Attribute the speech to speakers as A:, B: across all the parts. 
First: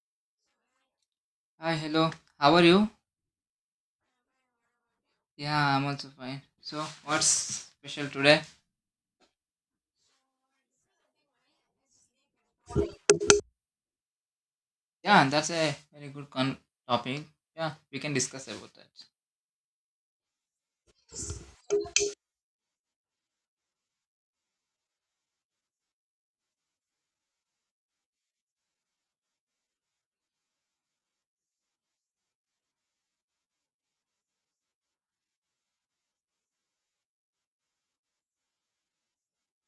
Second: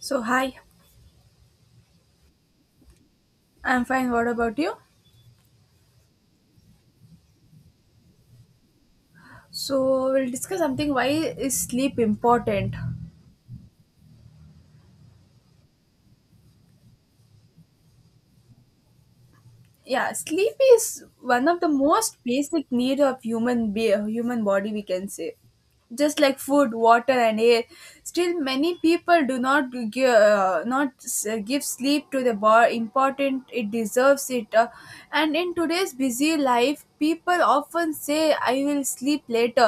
A: So, hi,
B: Hi, hello. How are you?
A: I'm fine. What about you?
B: Yeah, I'm also fine. So, what's special today?
A: So, we'll discuss something, why is sleep important?
B: Yeah, that's a very good topic. Yeah, we can discuss about that.
A: Yeah, sleep is one of the most basic need of human body, we can say. Just like food, water, and air. Still, many people do not give, not s- give sleep to the bar important it deserves it. And in today's busy life, people often say, "I will sleep later,"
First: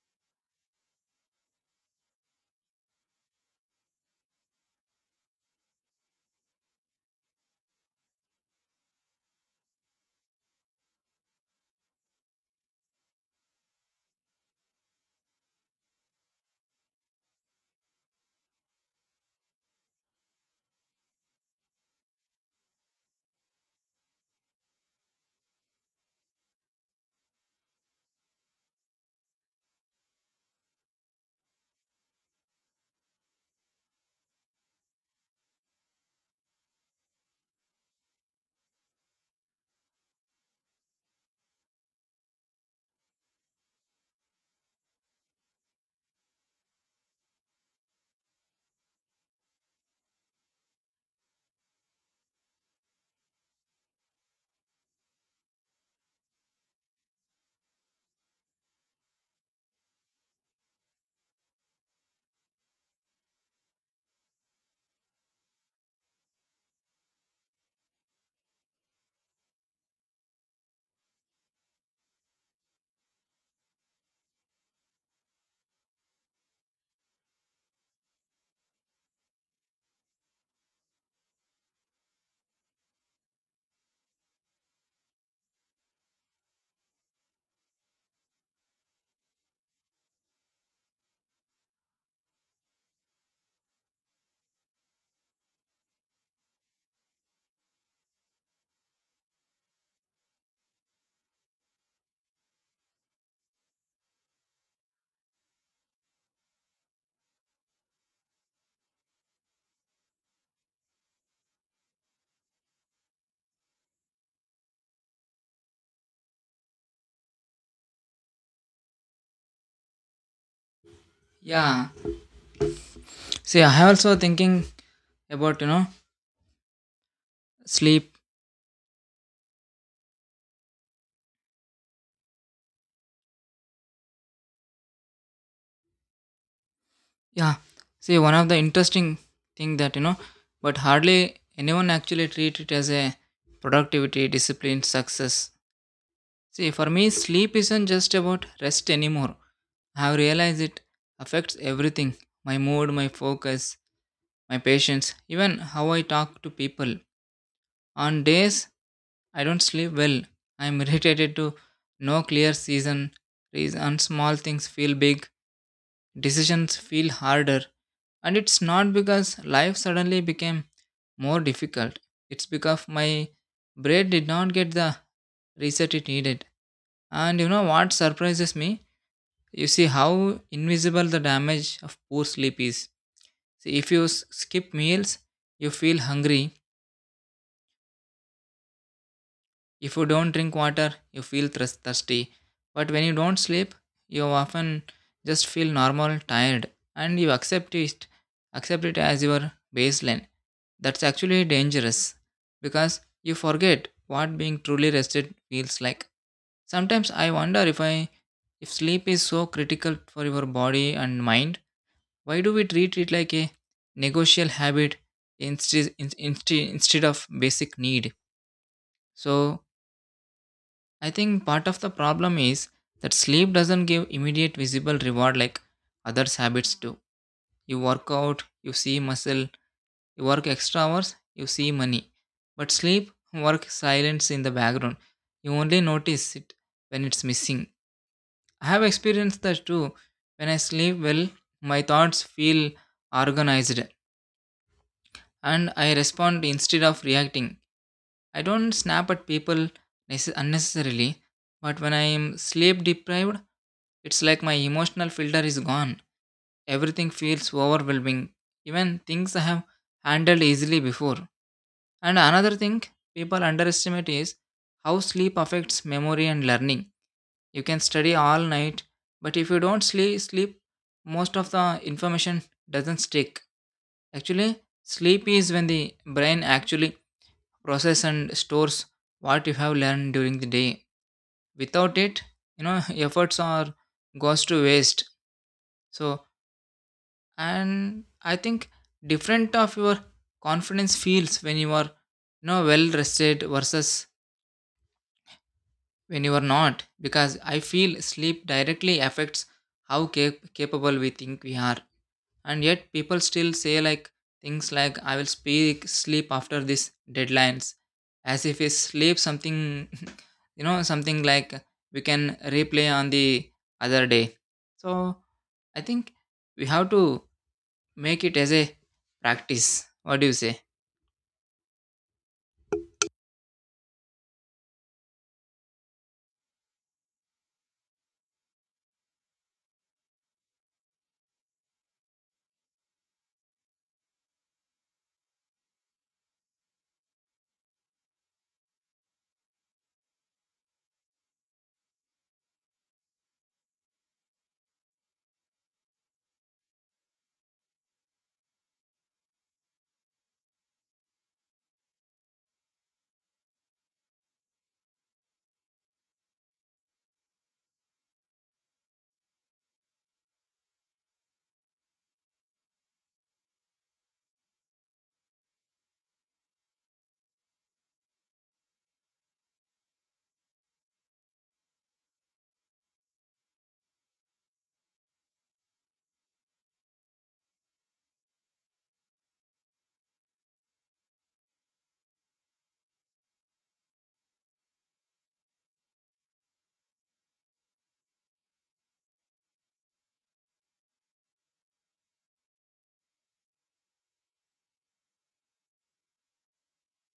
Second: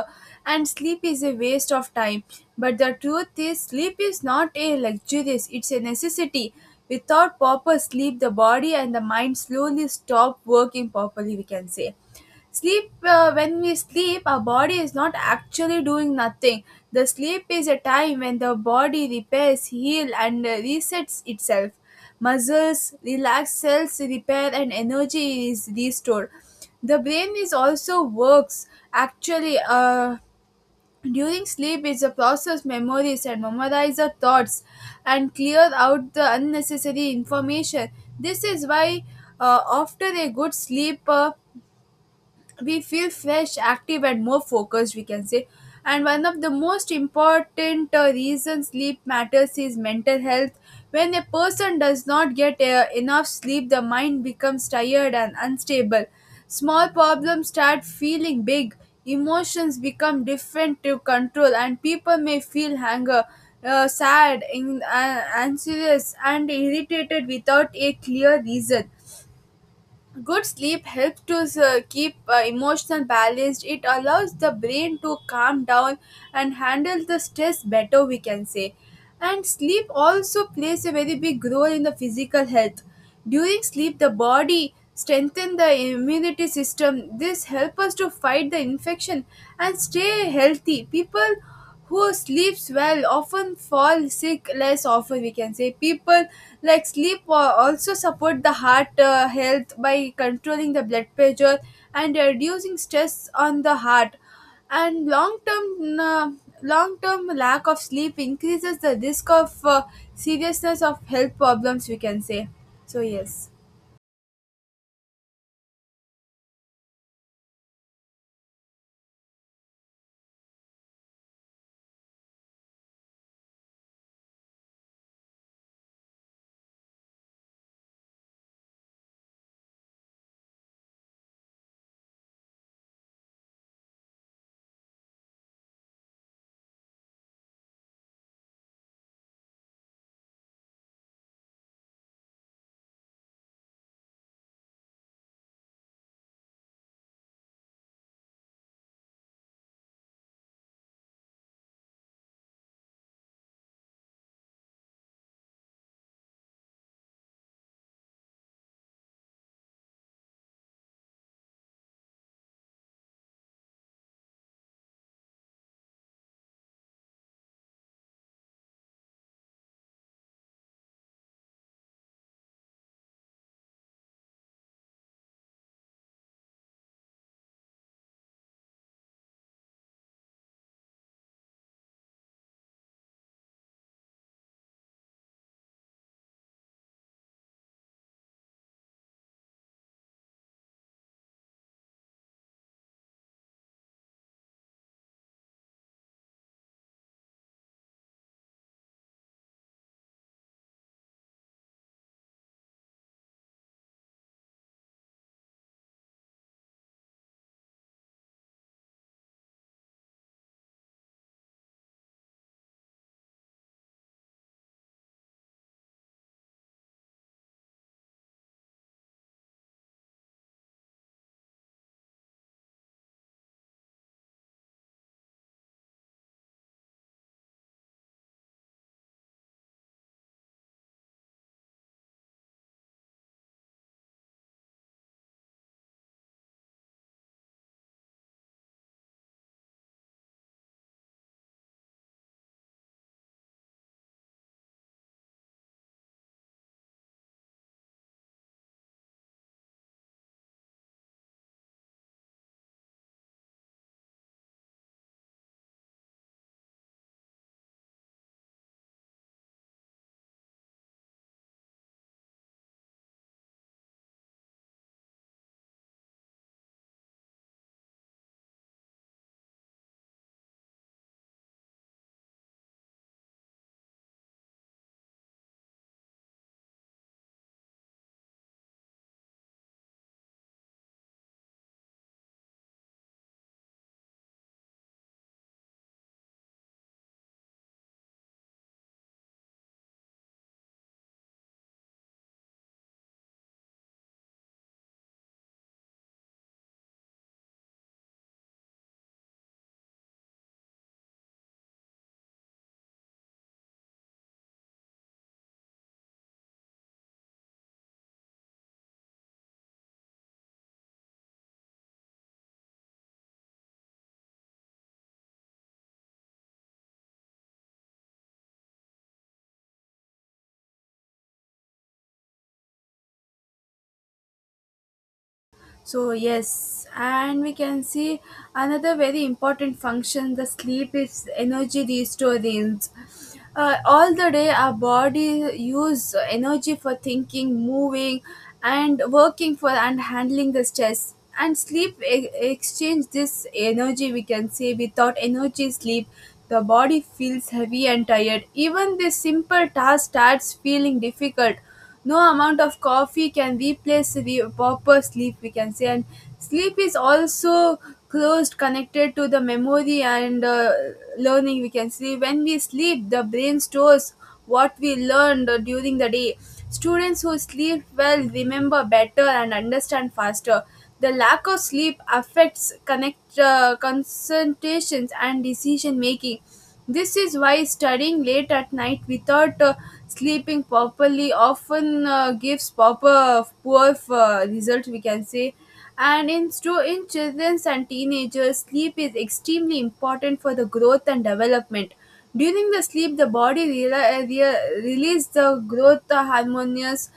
A: and sleep is a waste of time. But the truth is, sleep is not a luxury; it's a necessity. Without proper sleep, the body and the mind slowly stop working properly, we can say. When we sleep, our body is not actually doing nothing. The sleep is a time when the body repairs, heals, and resets itself. Muscles, relax, cells repair, and energy is restored. The brain is also works actually. During sleep, is a process memories and memorize the thoughts and clear out the unnecessary information. This is why, after a good sleep, we feel fresh, active, and more focused, we can say. And one of the most important reasons sleep matters is mental health. When a person does not get enough sleep, the mind becomes tired and unstable. Small problems start feeling big, emotions become different to control, and people may feel anger, sad, anxious, and irritated without a clear reason. Good sleep helps to keep emotional balanced. It allows the brain to calm down and handle the stress better, we can say. And sleep also plays a very big role in the physical health. During sleep, the body strengthens the immunity system. This helps us to fight the infection and stay healthy. People who sleeps well often fall sick less often, we can say. People like sleep also support the heart health by controlling the blood pressure and reducing stress on the heart. And long term lack of sleep increases the risk of seriousness of health problems, we can say. So yes.
B: Yeah. See, I have also thinking about sleep. Yeah. See, one of the interesting thing that but hardly anyone actually treat it as a productivity, discipline, success. See, for me, sleep isn't just about rest anymore. I have realized it affects everything: my mood, my focus, my patience, even how I talk to people. On days I don't sleep well, I am irritated to no clear reason. Small things feel big, decisions feel harder. And it's not because life suddenly became more difficult. It's because my brain did not get the reset it needed. And you know what surprises me? You see how invisible the damage of poor sleep is. See, if you skip meals, you feel hungry. If you don't drink water, you feel thirsty. But when you don't sleep, you often just feel normal, tired, and you accept it as your baseline. That's actually dangerous because you forget what being truly rested feels like. Sometimes I wonder if sleep is so critical for your body and mind. Why do we treat it like a negotiable habit instead instead of basic need? So I think part of the problem is that sleep doesn't give immediate visible reward like other habits do. You work out, you see muscle; you work extra hours, you see money. But sleep work silence in the background. You only notice it when it's missing. I have experienced that too. When I sleep well, my thoughts feel organized, and I respond instead of reacting. I don't snap at people unnecessarily, but when I am sleep deprived, it's like my emotional filter is gone. Everything feels overwhelming, even things I have handled easily before. And another thing people underestimate is how sleep affects memory and learning. You can study all night, but if you don't sleep, most of the information doesn't stick. Actually, sleep is when the brain actually process and stores what you have learned during the day. Without it, you know efforts are goes to waste. So, and I think different of your confidence feels when you are well rested versus when you are not, because I feel sleep directly affects how capable we think we are. And yet people still say like things like, I will speak sleep after this deadlines, as if is sleep something something like we can replay on the other day. So I think we have to make it as a practice. What do you say?
A: So yes, and we can see another very important function: the sleep is energy restoring. All the day, our body use energy for thinking, moving, and working for and handling the stress. And sleep exchange this energy, we can say. Without energy, sleep, the body feels heavy and tired. Even this simple task starts feeling difficult. No amount of coffee can replace the proper sleep, we can say. And sleep is also closed connected to the memory and learning, we can say. When we sleep, the brain stores what we learned during the day. Students who sleep well remember better and understand faster. The lack of sleep affects connect concentrations and decision making. This is why studying late at night without sleeping properly often gives proper poor result, we can say. And in children and teenagers, sleep is extremely important for the growth and development. During the sleep, the body releases the growth hormones.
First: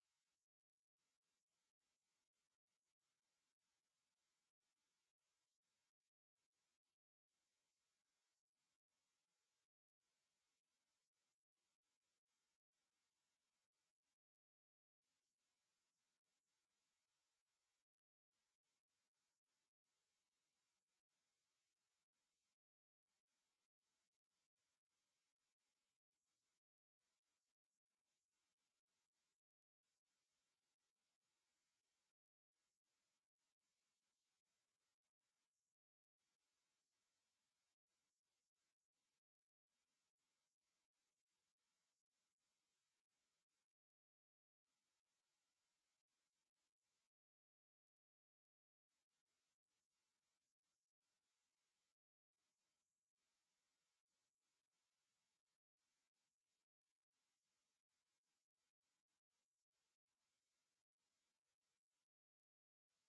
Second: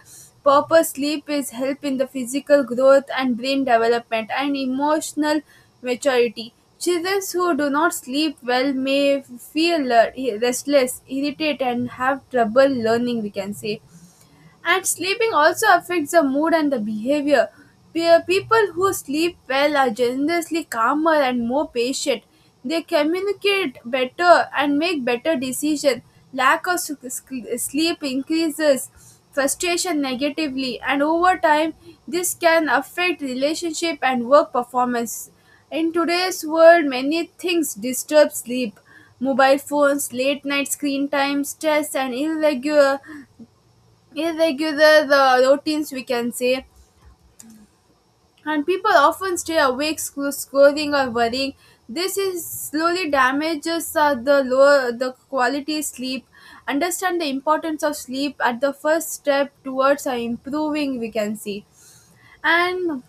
A: Proper sleep is help in the physical growth and brain development and emotional maturity. Children who do not sleep well may feel restless, irritated, and have trouble learning, we can say. And sleeping also affects the mood and the behavior. People who sleep well are generally calmer and more patient. They communicate better and make better decisions. Lack of sleep increases frustration negatively, and over time, this can affect relationship and work performance. In today's world, many things disturb sleep: mobile phones, late night screen time, stress, and irregular the routines, we can say. And people often stay awake scoring or worrying. This is slowly damages the lower the quality sleep. Understand the importance of sleep at the first step towards improving, we can see. And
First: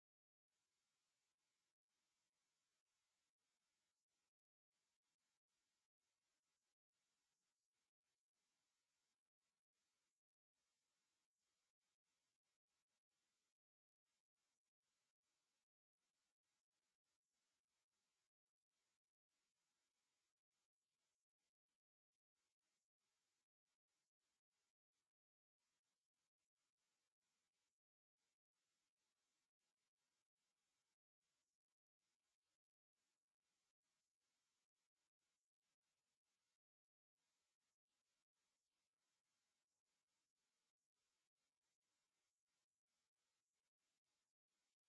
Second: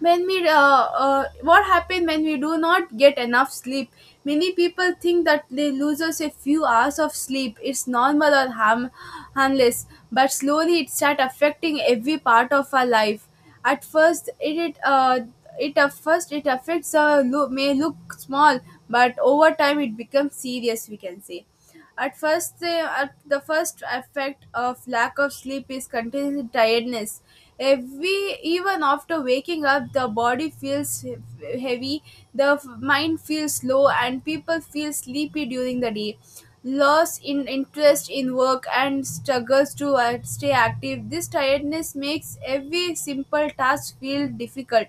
A: when we what happens when we do not get enough sleep, many people think that they loses a few hours of sleep it's normal or harmless, but slowly it start affecting every part of our life. At first it affects may look small, but over time it becomes serious, we can say. At first, the, at the first effect of lack of sleep is continuous tiredness. Even after waking up, the body feels heavy, the mind feels low, and people feel sleepy during the day. Loss in interest in work and struggles to stay active. This tiredness makes every simple task feel difficult.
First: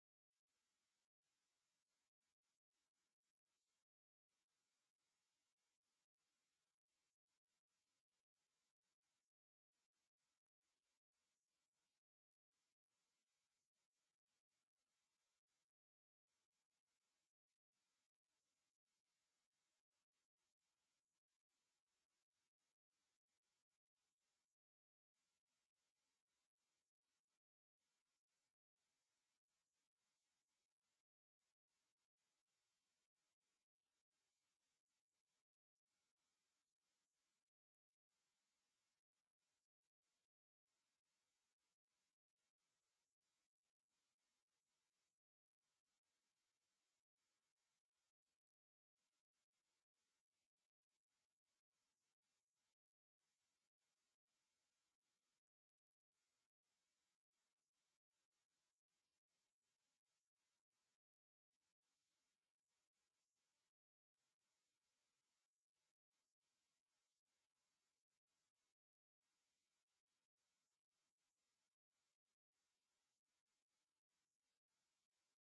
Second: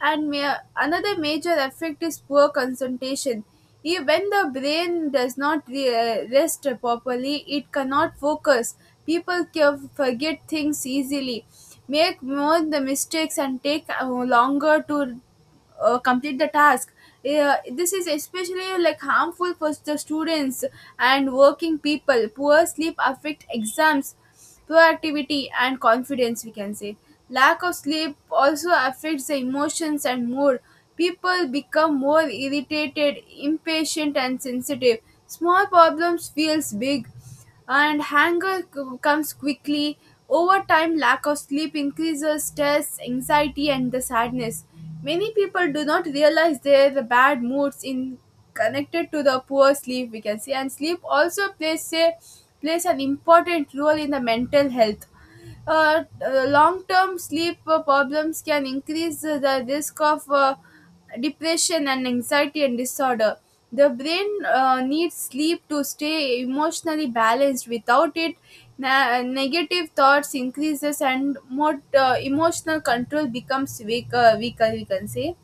A: And another major effect is poor concentration. When the brain does not rest properly, it cannot focus. People can forget things easily, make more the mistakes, and take longer to complete the task. This is especially like harmful for the students and working people. Poor sleep affect exams, proactivity, and confidence, we can say. Lack of sleep also affects the emotions and mood. People become more irritated, impatient, and sensitive. Small problems feels big, and anger comes quickly. Over time, lack of sleep increases stress, anxiety, and the sadness. Many people do not realize their bad moods in connected to the poor sleep, we can say. And sleep also plays an important role in the mental health. Uh, uh, long-term sleep problems can increase the risk of depression and anxiety and disorder. The brain needs sleep to stay emotionally balanced. Without it, negative thoughts increases and more emotional control becomes weaker, we can say.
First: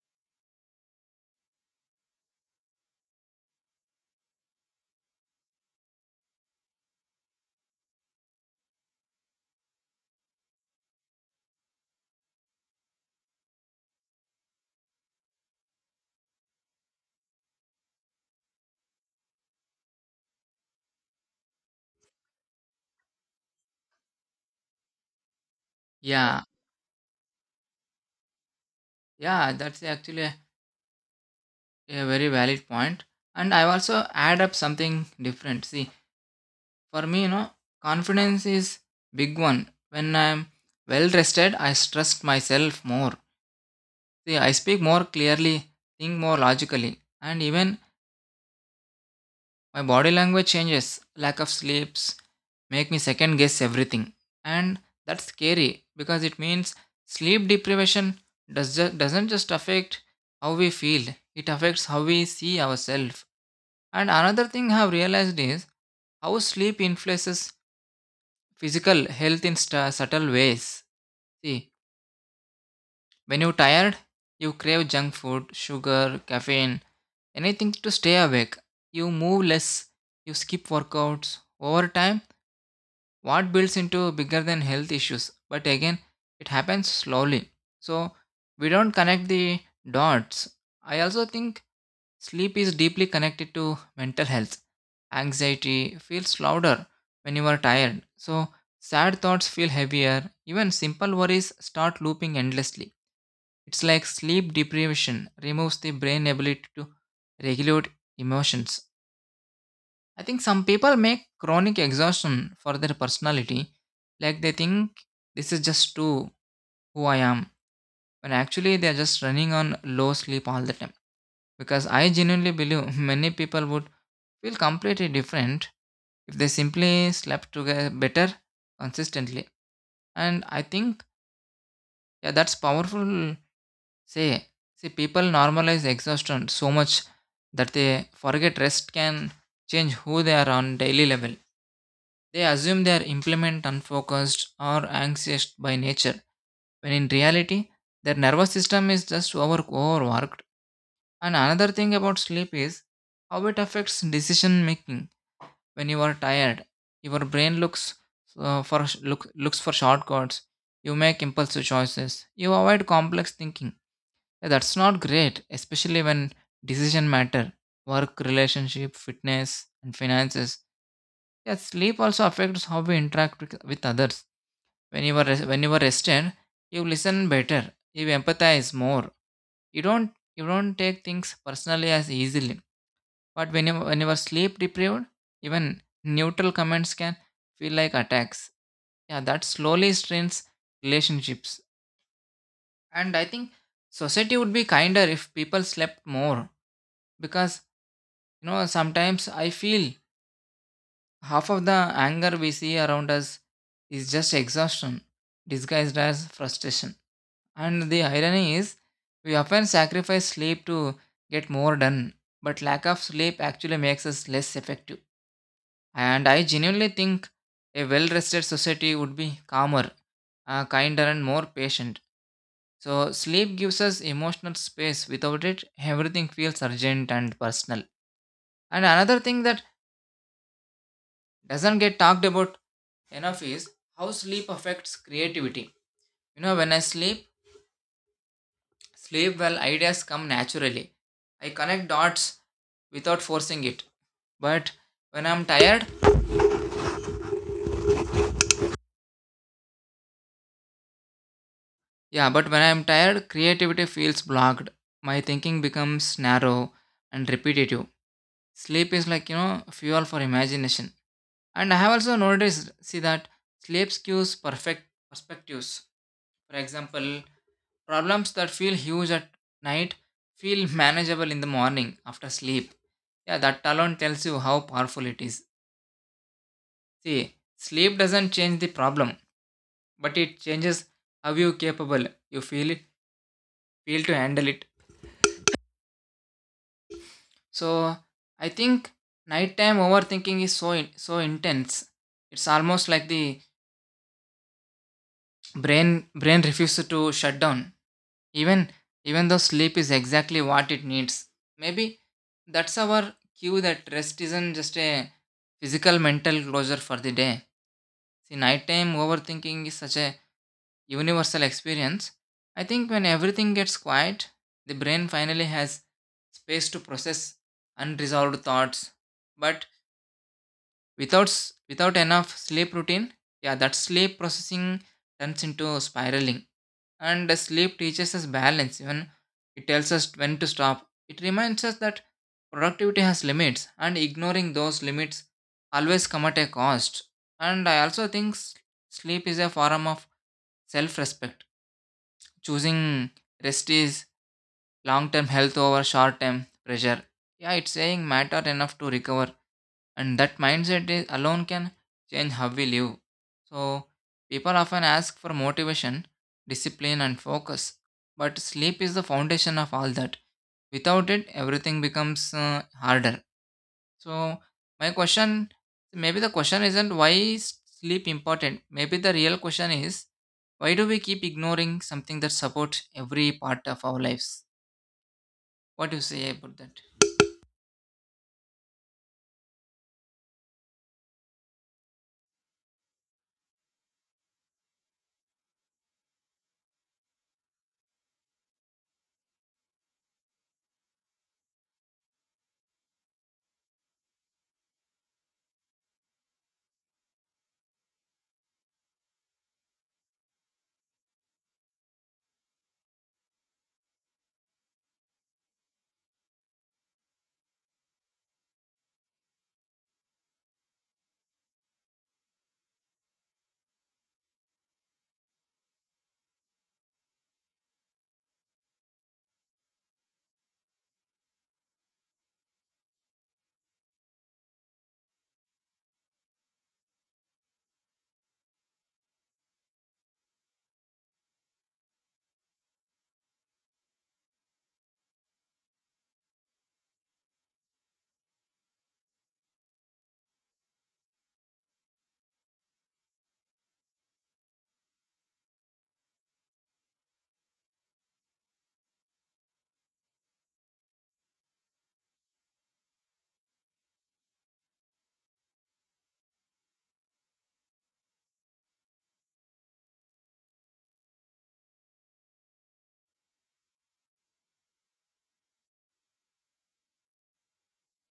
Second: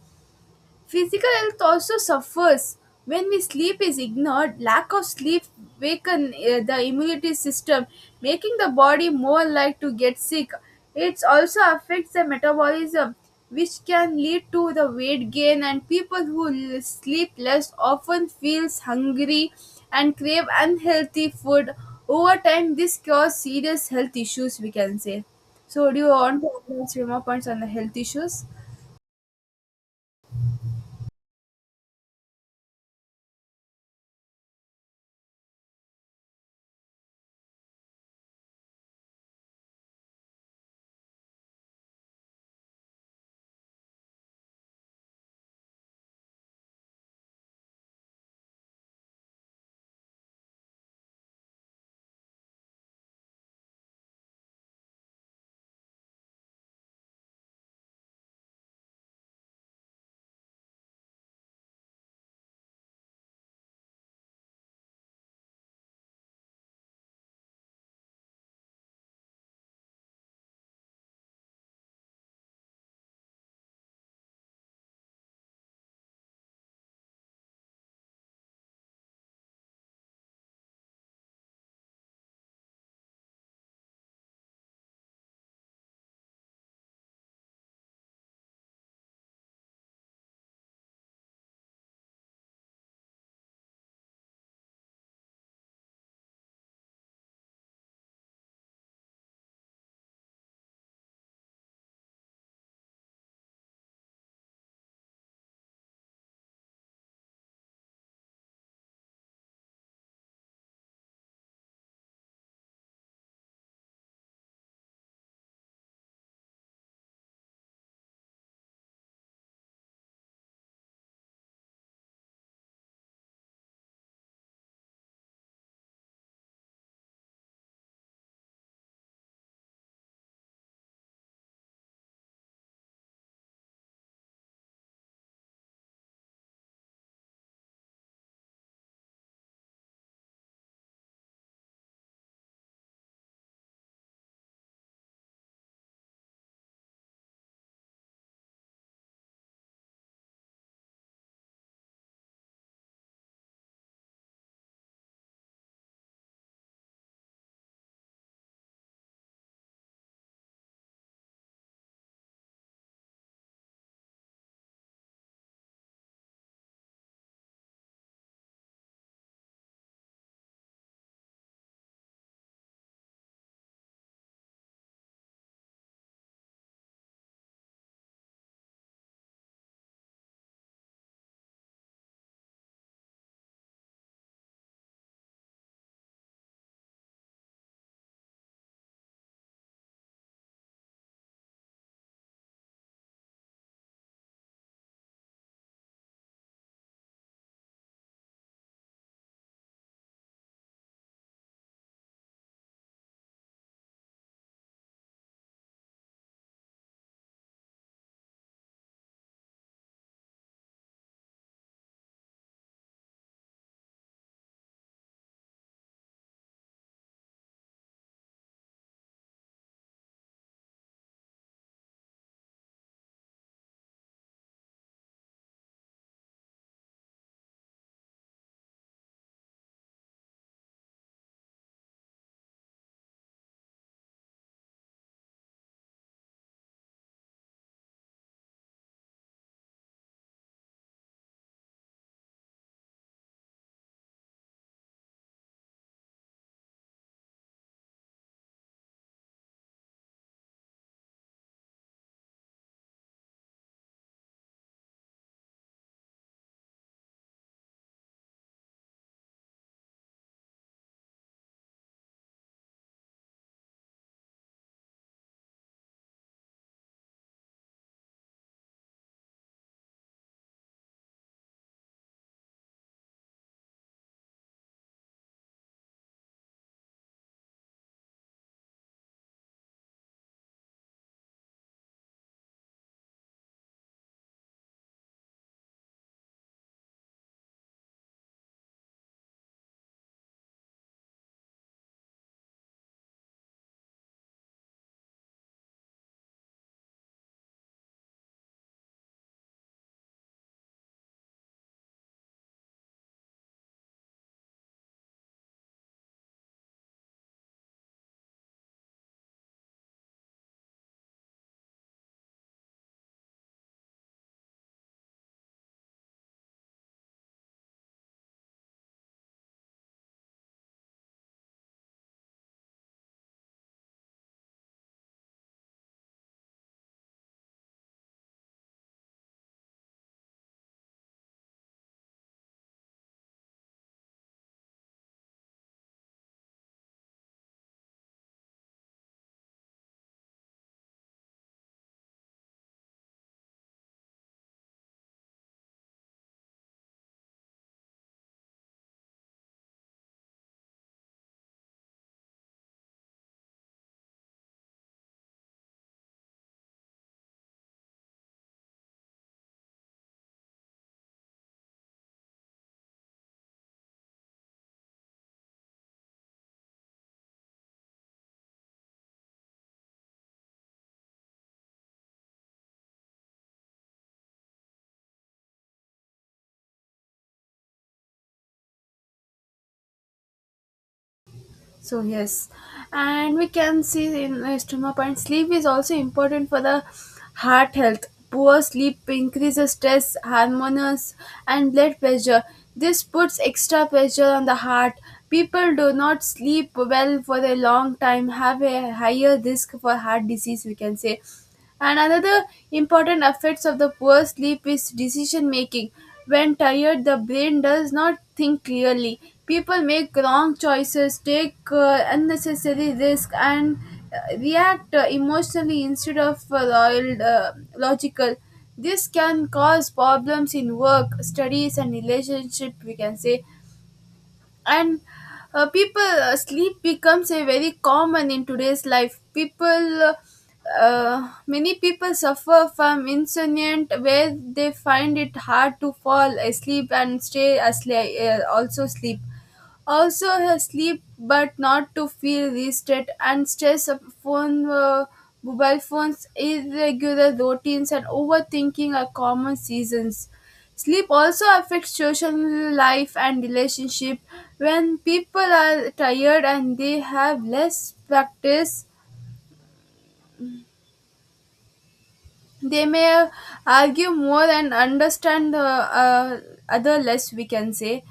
A: Physical health also suffers when we sleep is ignored. Lack of sleep weaken the immunity system, making the body more likely to get sick. It also affects the metabolism, which can lead to the weight gain. And people who sleep less often feels hungry and crave unhealthy food. Over time, this causes serious health issues, we can say. So, do you want
B: Yeah,
A: to add some more points on the health issues?
B: yeah, that's actually a very valid point, and I also add up something different. See, for me, confidence is big one. When I'm well rested, I trust myself more. See, I speak more clearly, think more logically, and even my body language changes. Lack of sleeps make me second guess everything, and that's scary because it means sleep deprivation doesn't just affect how we feel. It affects how we see ourselves. And another thing I have realized is how sleep influences physical health in subtle ways. See, when you're tired, you crave junk food, sugar, caffeine, anything to stay awake. You move less, you skip workouts. Over time, what builds into bigger than health issues. But again, it happens slowly. So we don't connect the dots. I also think sleep is deeply connected to mental health. Anxiety feels louder when you are tired, so sad thoughts feel heavier. Even simple worries start looping endlessly. It's like sleep deprivation removes the brain ability to regulate emotions. I think some people make chronic exhaustion for their personality, like they think this is just too who I am, when actually they are just running on low sleep all the time. Because I genuinely believe many people would feel completely different if they simply slept together better consistently. And I think yeah, that's powerful. Say, see, people normalize exhaustion so much that they forget rest can change who they are on daily level. They assume they are implement unfocused or anxious by nature, when in reality their nervous system is just overworked. And another thing about sleep is how it affects decision making. When you are tired, your brain looks for shortcuts. You make impulsive choices, you avoid complex thinking. Yeah, that's not great, especially when decision matter: work, relationship, fitness, and finances. Yeah, sleep also affects how we interact with others. When you are rested, you listen better, you empathize more, you don't you don't take things personally as easily. But when you are sleep deprived, even neutral comments can feel like attacks. Yeah, that slowly strains relationships. And I think society would be kinder if people slept more. Because, sometimes I feel half of the anger we see around us is just exhaustion disguised as frustration. And the irony is, we often sacrifice sleep to get more done, but lack of sleep actually makes us less effective. And I genuinely think a well rested society would be calmer, kinder, and more patient. So, sleep gives us emotional space. Without it, everything feels urgent and personal. And another thing that doesn't get talked about enough is how sleep affects creativity. You know, when I sleep well, ideas come naturally. I connect dots without forcing it. But when I'm tired, Yeah, but when I'm tired, creativity feels blocked. My thinking becomes narrow and repetitive. Sleep is like, fuel for imagination. And I have also noticed, see, that sleep skews perfect perspectives. For example, problems that feel huge at night feel manageable in the morning after sleep. Yeah, that alone tells you how powerful it is. See, sleep doesn't change the problem, but it changes how you capable you feel to handle it. So I think nighttime overthinking is so intense. It's almost like the brain refuses to shut down. Even even though sleep is exactly what it needs. Maybe that's our cue that rest isn't just a physical mental closure for the day. See, nighttime overthinking is such a universal experience. I think when everything gets quiet, the brain finally has space to process unresolved thoughts. But without enough sleep routine, yeah, that sleep processing turns into spiraling. And sleep teaches us balance. Even it tells us when to stop. It reminds us that productivity has limits, and ignoring those limits always come at a cost. And I also think sleep is a form of self-respect. Choosing rest is long-term health over short-term pressure. Yeah, it's saying matter enough to recover, and that mindset is, alone can change how we live. So people often ask for motivation, discipline, and focus, but sleep is the foundation of all that. Without it, everything becomes harder. So my question, maybe the question isn't, why is sleep important? Maybe the real question is, why do we keep ignoring something that supports every part of our lives? What do you say about that?
A: So yes, and we can see in stomach, and sleep is also important for the heart health. Poor sleep increases stress hormones and blood pressure. This puts extra pressure on the heart. People do not sleep well for a long time have a higher risk for heart disease, we can say. And another important effects of the poor sleep is decision making. When tired, the brain does not think clearly. People make wrong choices, take unnecessary risks, and react emotionally instead of logical. This can cause problems in work, studies, and relationship, we can say. And people sleep becomes a very common in today's life. People uh, uh, many people suffer from insomnia where they find it hard to fall asleep and stay asleep, also, sleep, but not to feel rested, and stress of mobile phones, irregular routines, and overthinking are common seasons. Sleep also affects social life and relationship. When people are tired and they have less practice, they may argue more and understand other less, we can say.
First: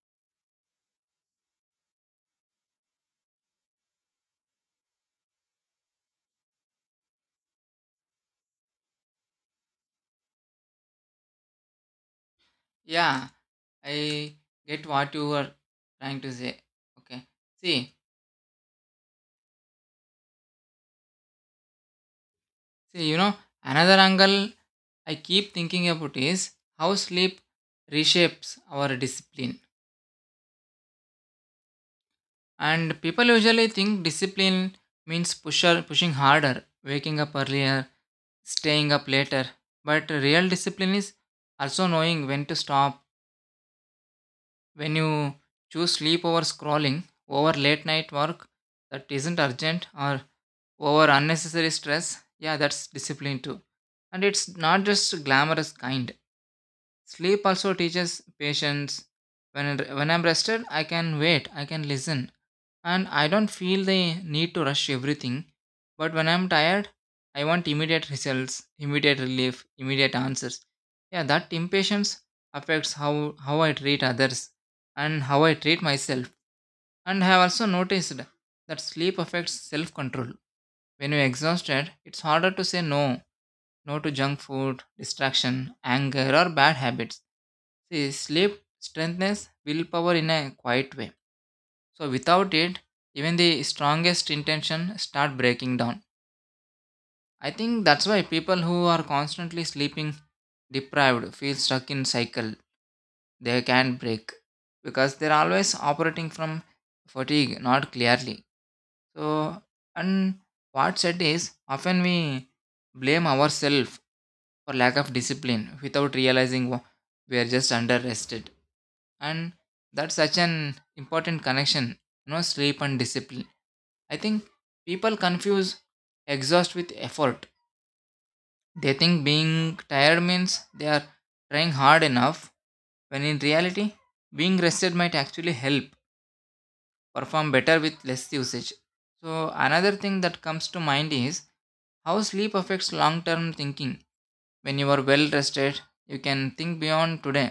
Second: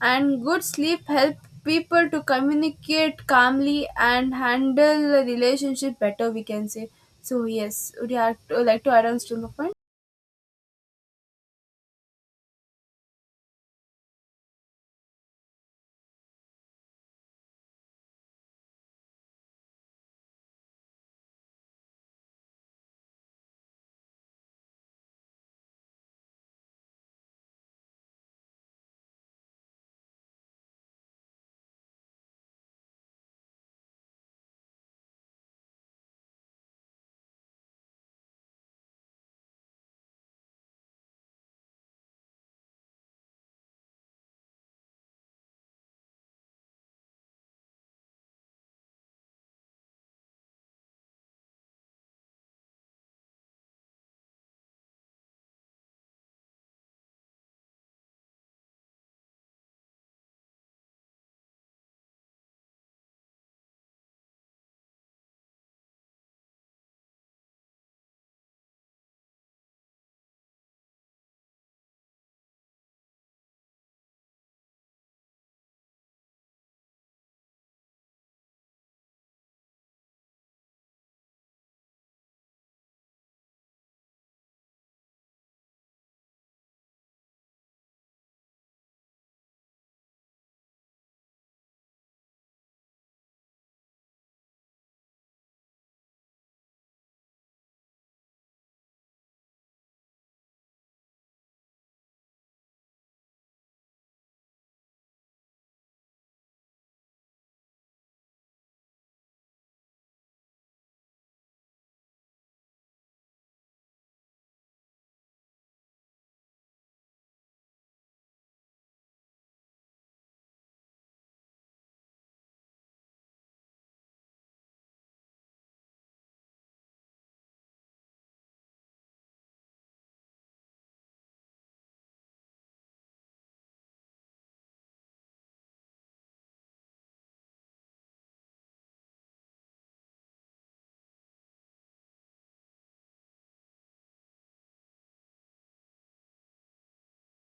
A: And good sleep help people to communicate calmly and handle a relationship better, we can say. So yes, would you like to add on to the point?
B: Yeah, I get what you were trying to say. Okay. See, see, you know, another angle I keep thinking about is how sleep reshapes our discipline. And people usually think discipline means pushing harder, waking up earlier, staying up later. But real discipline is also knowing when to stop, when you choose sleep over scrolling, over late night work that isn't urgent, or over unnecessary stress. Yeah, that's discipline too. And it's not just glamorous kind. Sleep also teaches patience. When I'm rested, I can wait, I can listen, and I don't feel the need to rush everything. But when I'm tired, I want immediate results, immediate relief, immediate answers. Yeah, that impatience affects how I treat others and how I treat myself. And I have also noticed that sleep affects self control. When you're exhausted, it's harder to say no. No to junk food, distraction, anger, or bad habits. See, sleep strengthens willpower in a quiet way. So without it, even the strongest intention start breaking down. I think that's why people who are constantly sleeping deprived feel stuck in cycle they can't break, because they're always operating from fatigue, not clearly. So, and what's said is often we blame ourselves for lack of discipline without realizing we are just under rested. And that's such an important connection, sleep and discipline. I think people confuse exhaust with effort. They think being tired means they are trying hard enough, when in reality, being rested might actually help perform better with less usage. So, another thing that comes to mind is how sleep affects long term thinking. When you are well rested, you can think beyond today.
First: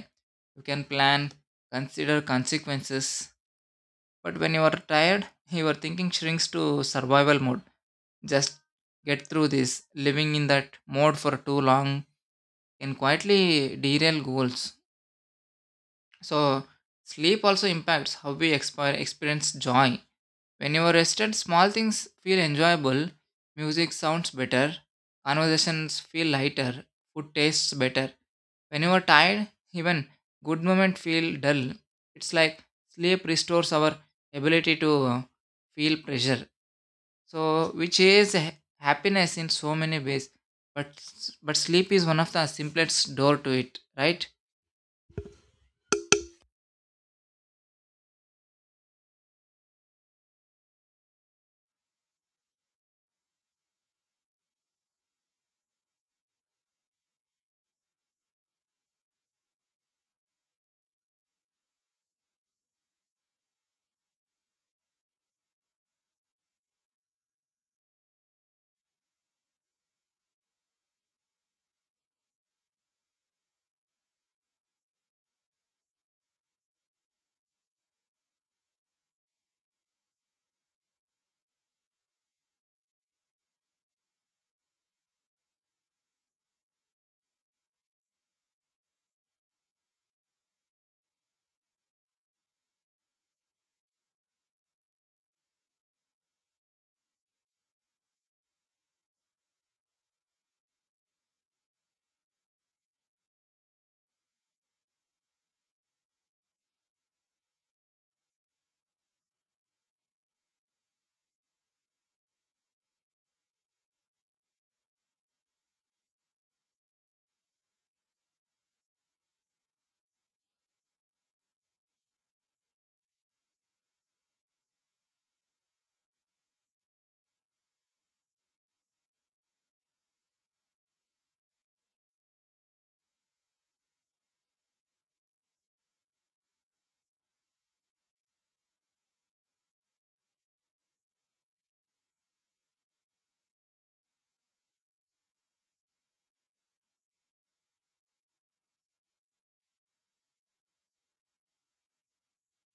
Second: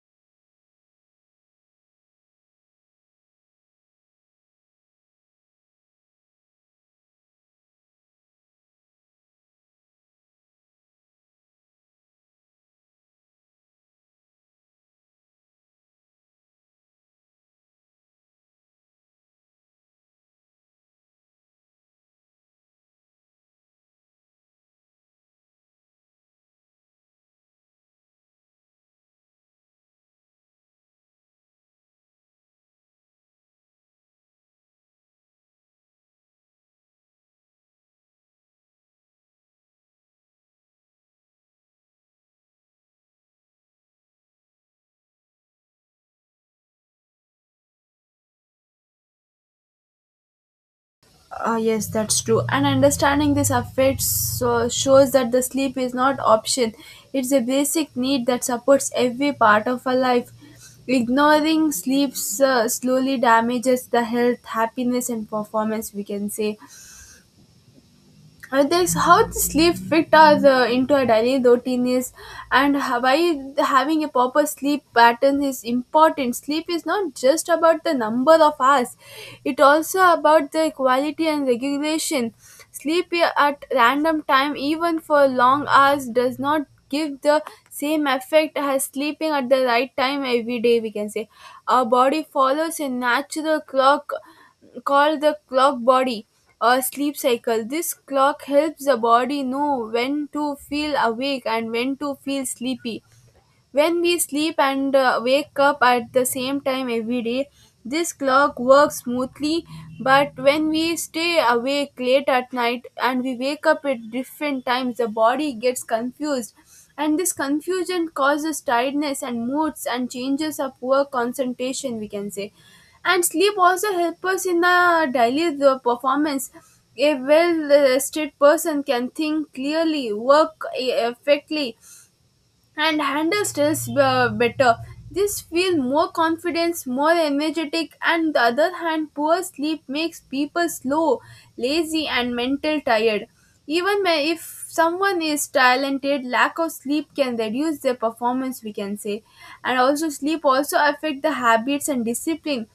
B: You can plan, consider consequences. But when you are tired, your thinking shrinks to survival mode. Just get through this. Living in that mode for too long can quietly derail goals. So, sleep also impacts how we experience joy. When you are rested, small things feel enjoyable, music sounds better, conversations feel lighter, food tastes better. When you are tired, even good moments feel dull. It's like sleep restores our ability to feel pressure. So, which is happiness in so many ways. But sleep is one of the simplest door to it, right?
A: Yes, that's true. And understanding this affects so shows that the sleep is not option. It's a basic need that supports every part of our life. Ignoring sleep slowly damages the health, happiness, and performance, we can say. There's how to sleep fit us into a daily routine is, and why having a proper sleep pattern is important. Sleep is not just about the number of hours, it also about the quality and regulation. Sleep at random time even for long hours does not give the same effect as sleeping at the right time every day, we can say. Our body follows a natural clock called the clock body or sleep cycle. This clock helps the body know when to feel awake and when to feel sleepy. When we sleep and wake up at the same time every day, this clock works smoothly, but when we stay awake late at night and we wake up at different times, the body gets confused. And this confusion causes tiredness and moods and changes of poor concentration, we can say. And sleep also helps us in the daily the performance. A well rested person can think clearly, work effectively, and handle stress better. This feel more confidence, more energetic, and the other hand, poor sleep makes people slow, lazy, and mental tired. Even if someone is talented, lack of sleep can reduce their performance, we can say. And also sleep also affect the habits and discipline.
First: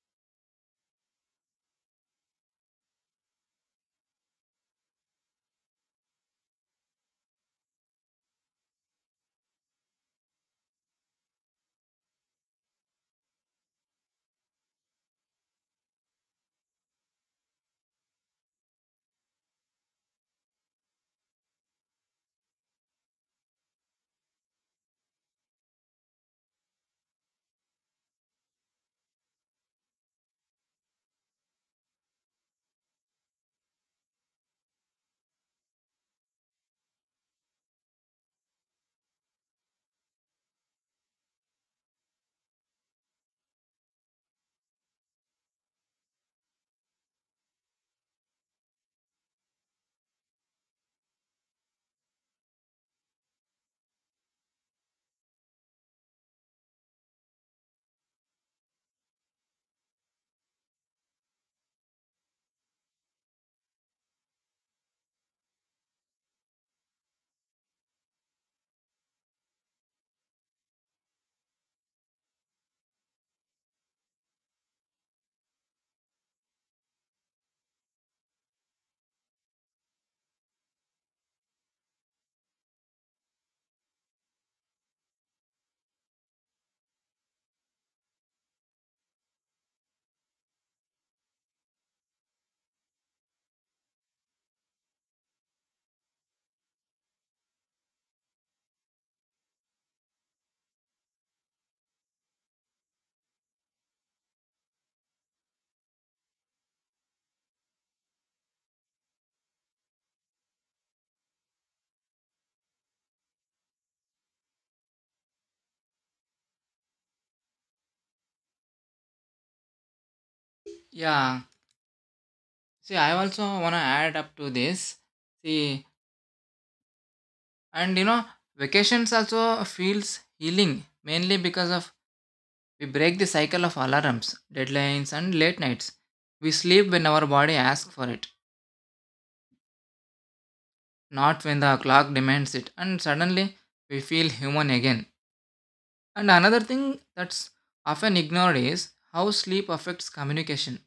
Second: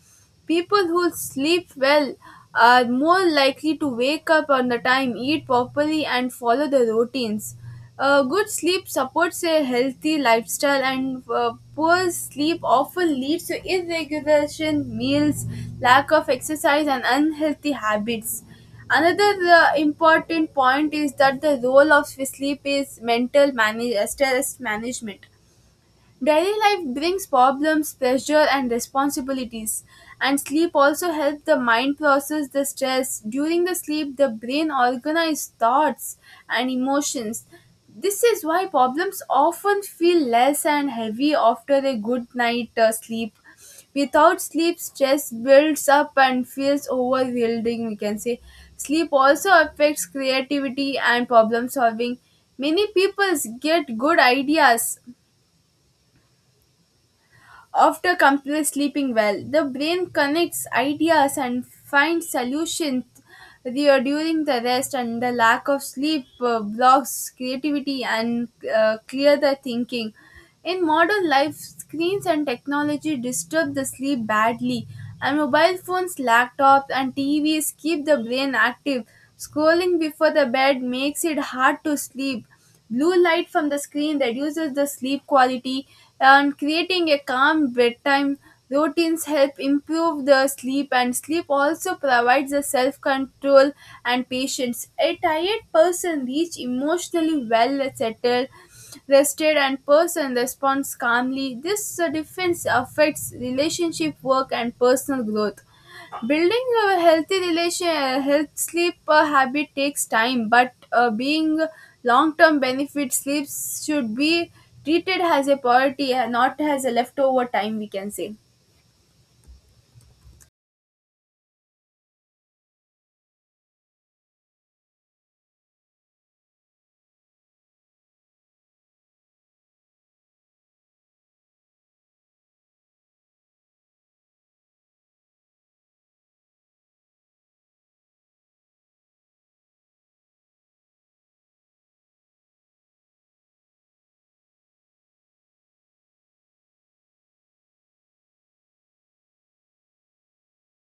A: People who sleep well are more likely to wake up on the time, eat properly, and follow the routines. Good sleep supports a healthy lifestyle, and poor sleep often leads to irregular meals, lack of exercise, and unhealthy habits. Another important point is that the role of sleep is stress management. Daily life brings problems, pressure, and responsibilities, and sleep also helps the mind process the stress. During the sleep, the brain organizes thoughts and emotions. This is why problems often feel less and heavy after a good night sleep. Without sleep, stress builds up and feels overwhelming, we can say. Sleep also affects creativity and problem solving. Many people get good ideas after complete sleeping well, the brain connects ideas and finds solutions there during the rest, and the lack of sleep blocks creativity and clear the thinking. In modern life, screens and technology disturb the sleep badly, and mobile phones, laptops, and TVs keep the brain active. Scrolling before the bed makes it hard to sleep. Blue light from the screen reduces the sleep quality, and creating a calm bedtime routines help improve the sleep. And sleep also provides the self-control and patience. A tired person reach emotionally well settled rested, and person responds calmly. This difference affects relationship, work, and personal growth. Building a healthy health sleep habit takes time, but being long-term benefit, sleeps should be treated as a priority, and not as a leftover time, we can say.
B: Yeah. See, I also wanna add up to this. See, and vacations also feels healing, mainly because of we break the cycle of alarms, deadlines, and late nights. We sleep when our body asks for it, not when the clock demands it, and suddenly we feel human again. And another thing that's often ignored is how sleep affects communication.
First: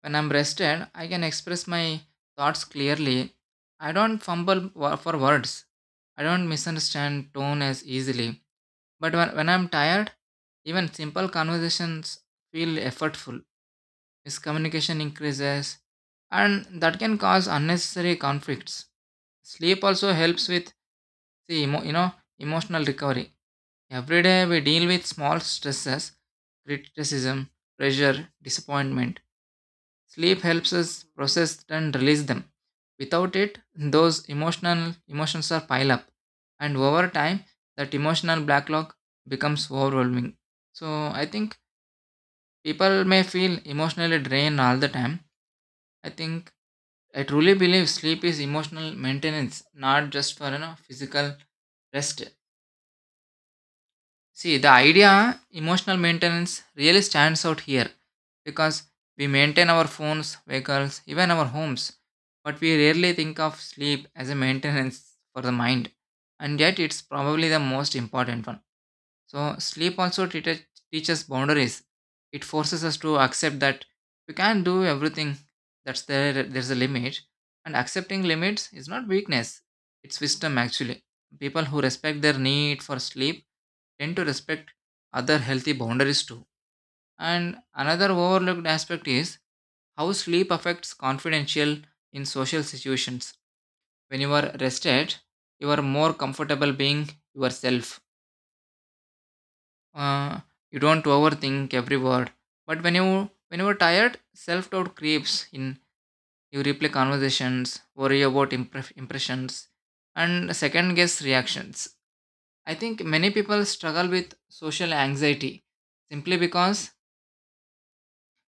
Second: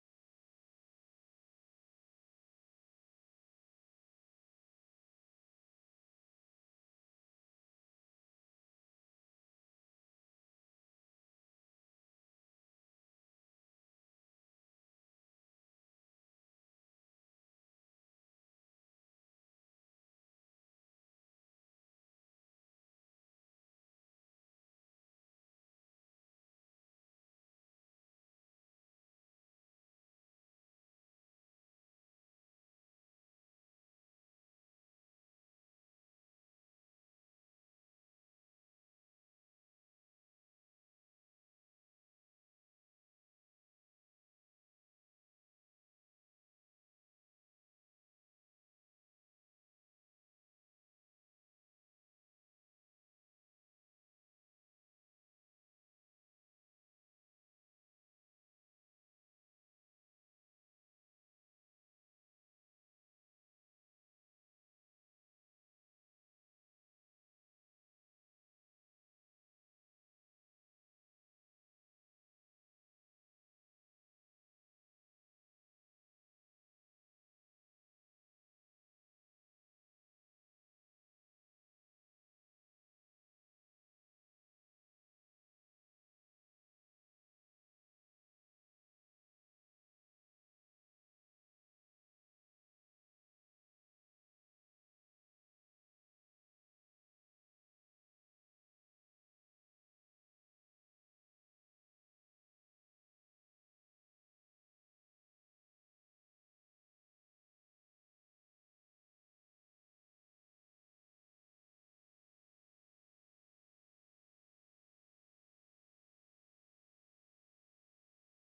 B: When I'm rested, I can express my thoughts clearly. I don't fumble for words. I don't misunderstand tone as easily. But when I'm tired, even simple conversations feel effortful. Miscommunication increases, and that can cause unnecessary conflicts. Sleep also helps with the emotional recovery. Every day we deal with small stresses, criticism, pressure, disappointment. Sleep helps us process and release them. Without it, those emotional emotions are pile up, and over time, that emotional backlog becomes overwhelming. So I think people may feel emotionally drained all the time. I think I truly believe sleep is emotional maintenance, not just for physical rest. See, the idea emotional maintenance really stands out here, because we maintain our phones, vehicles, even our homes, but we rarely think of sleep as a maintenance for the mind, and yet it's probably the most important one. So sleep also teaches boundaries. It forces us to accept that we can't do everything. That's there. There's a limit, and accepting limits is not weakness. It's wisdom actually. People who respect their need for sleep tend to respect other healthy boundaries too. And another overlooked aspect is how sleep affects confidential in social situations. When you are rested, you are more comfortable being yourself. uh, you don't overthink every word. But when you're tired, self-doubt creeps in. You replay conversations, worry about impressions, and second guess reactions. I think many people struggle with social anxiety simply because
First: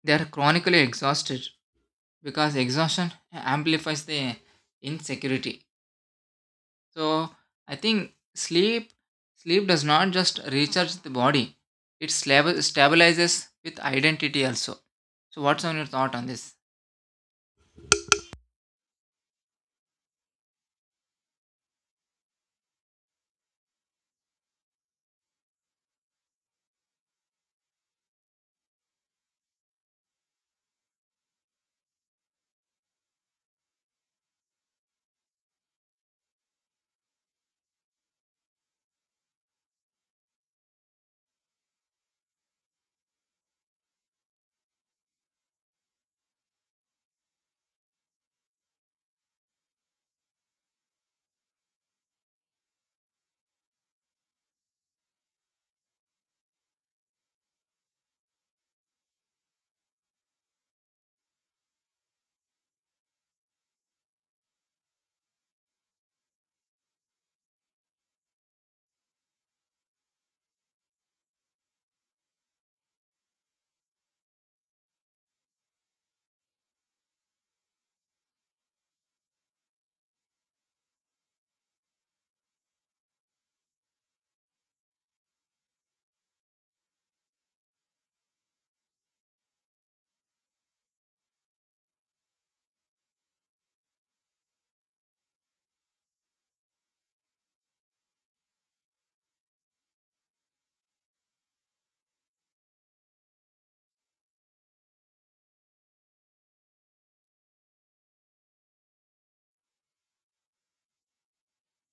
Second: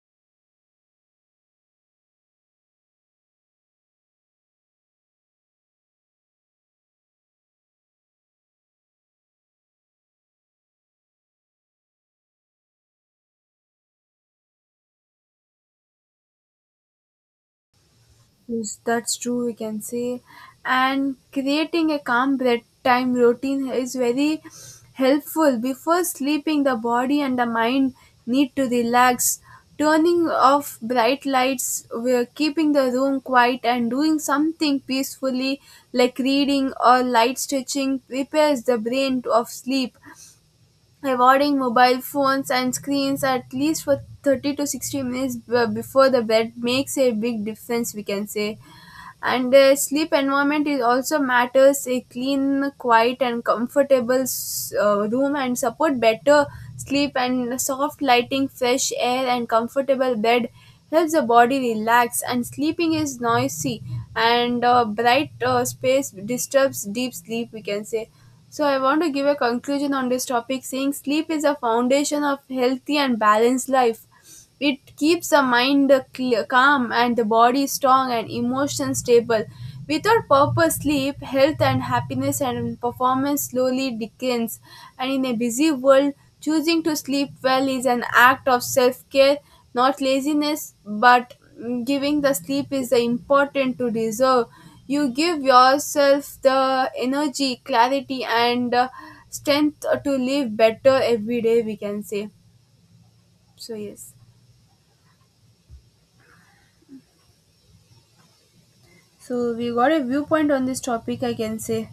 B: they are chronically exhausted, because exhaustion amplifies the insecurity. So I think sleep does not just recharge the body; it stabilizes with identity also. So what's on your thought on this?
A: Yes, that's true, we can say. And creating a calm bedtime routine is very helpful. Before sleeping, the body and the mind need to relax. Turning off bright lights, we're keeping the room quiet, and doing something peacefully like reading or light stretching prepares the brain of sleep. Avoiding mobile phones and screens at least for 30 to 60 minutes before the bed makes a big difference, we can say. And the sleep environment is also matters a clean, quiet, and comfortable room and support better sleep. And soft lighting, fresh air, and comfortable bed helps the body relax, and sleeping is noisy and bright space disturbs deep sleep, we can say. So I want to give a conclusion on this topic, saying sleep is a foundation of healthy and balanced life. It keeps the mind calm and the body strong and emotions stable. Without proper sleep, health and happiness and performance slowly declines. And in a busy world, choosing to sleep well is an act of self care, not laziness, but giving the sleep is the important to deserve. You give yourself the energy, clarity, and strength to live better every day, we can say. So, yes. So we got a viewpoint on this topic, I can say.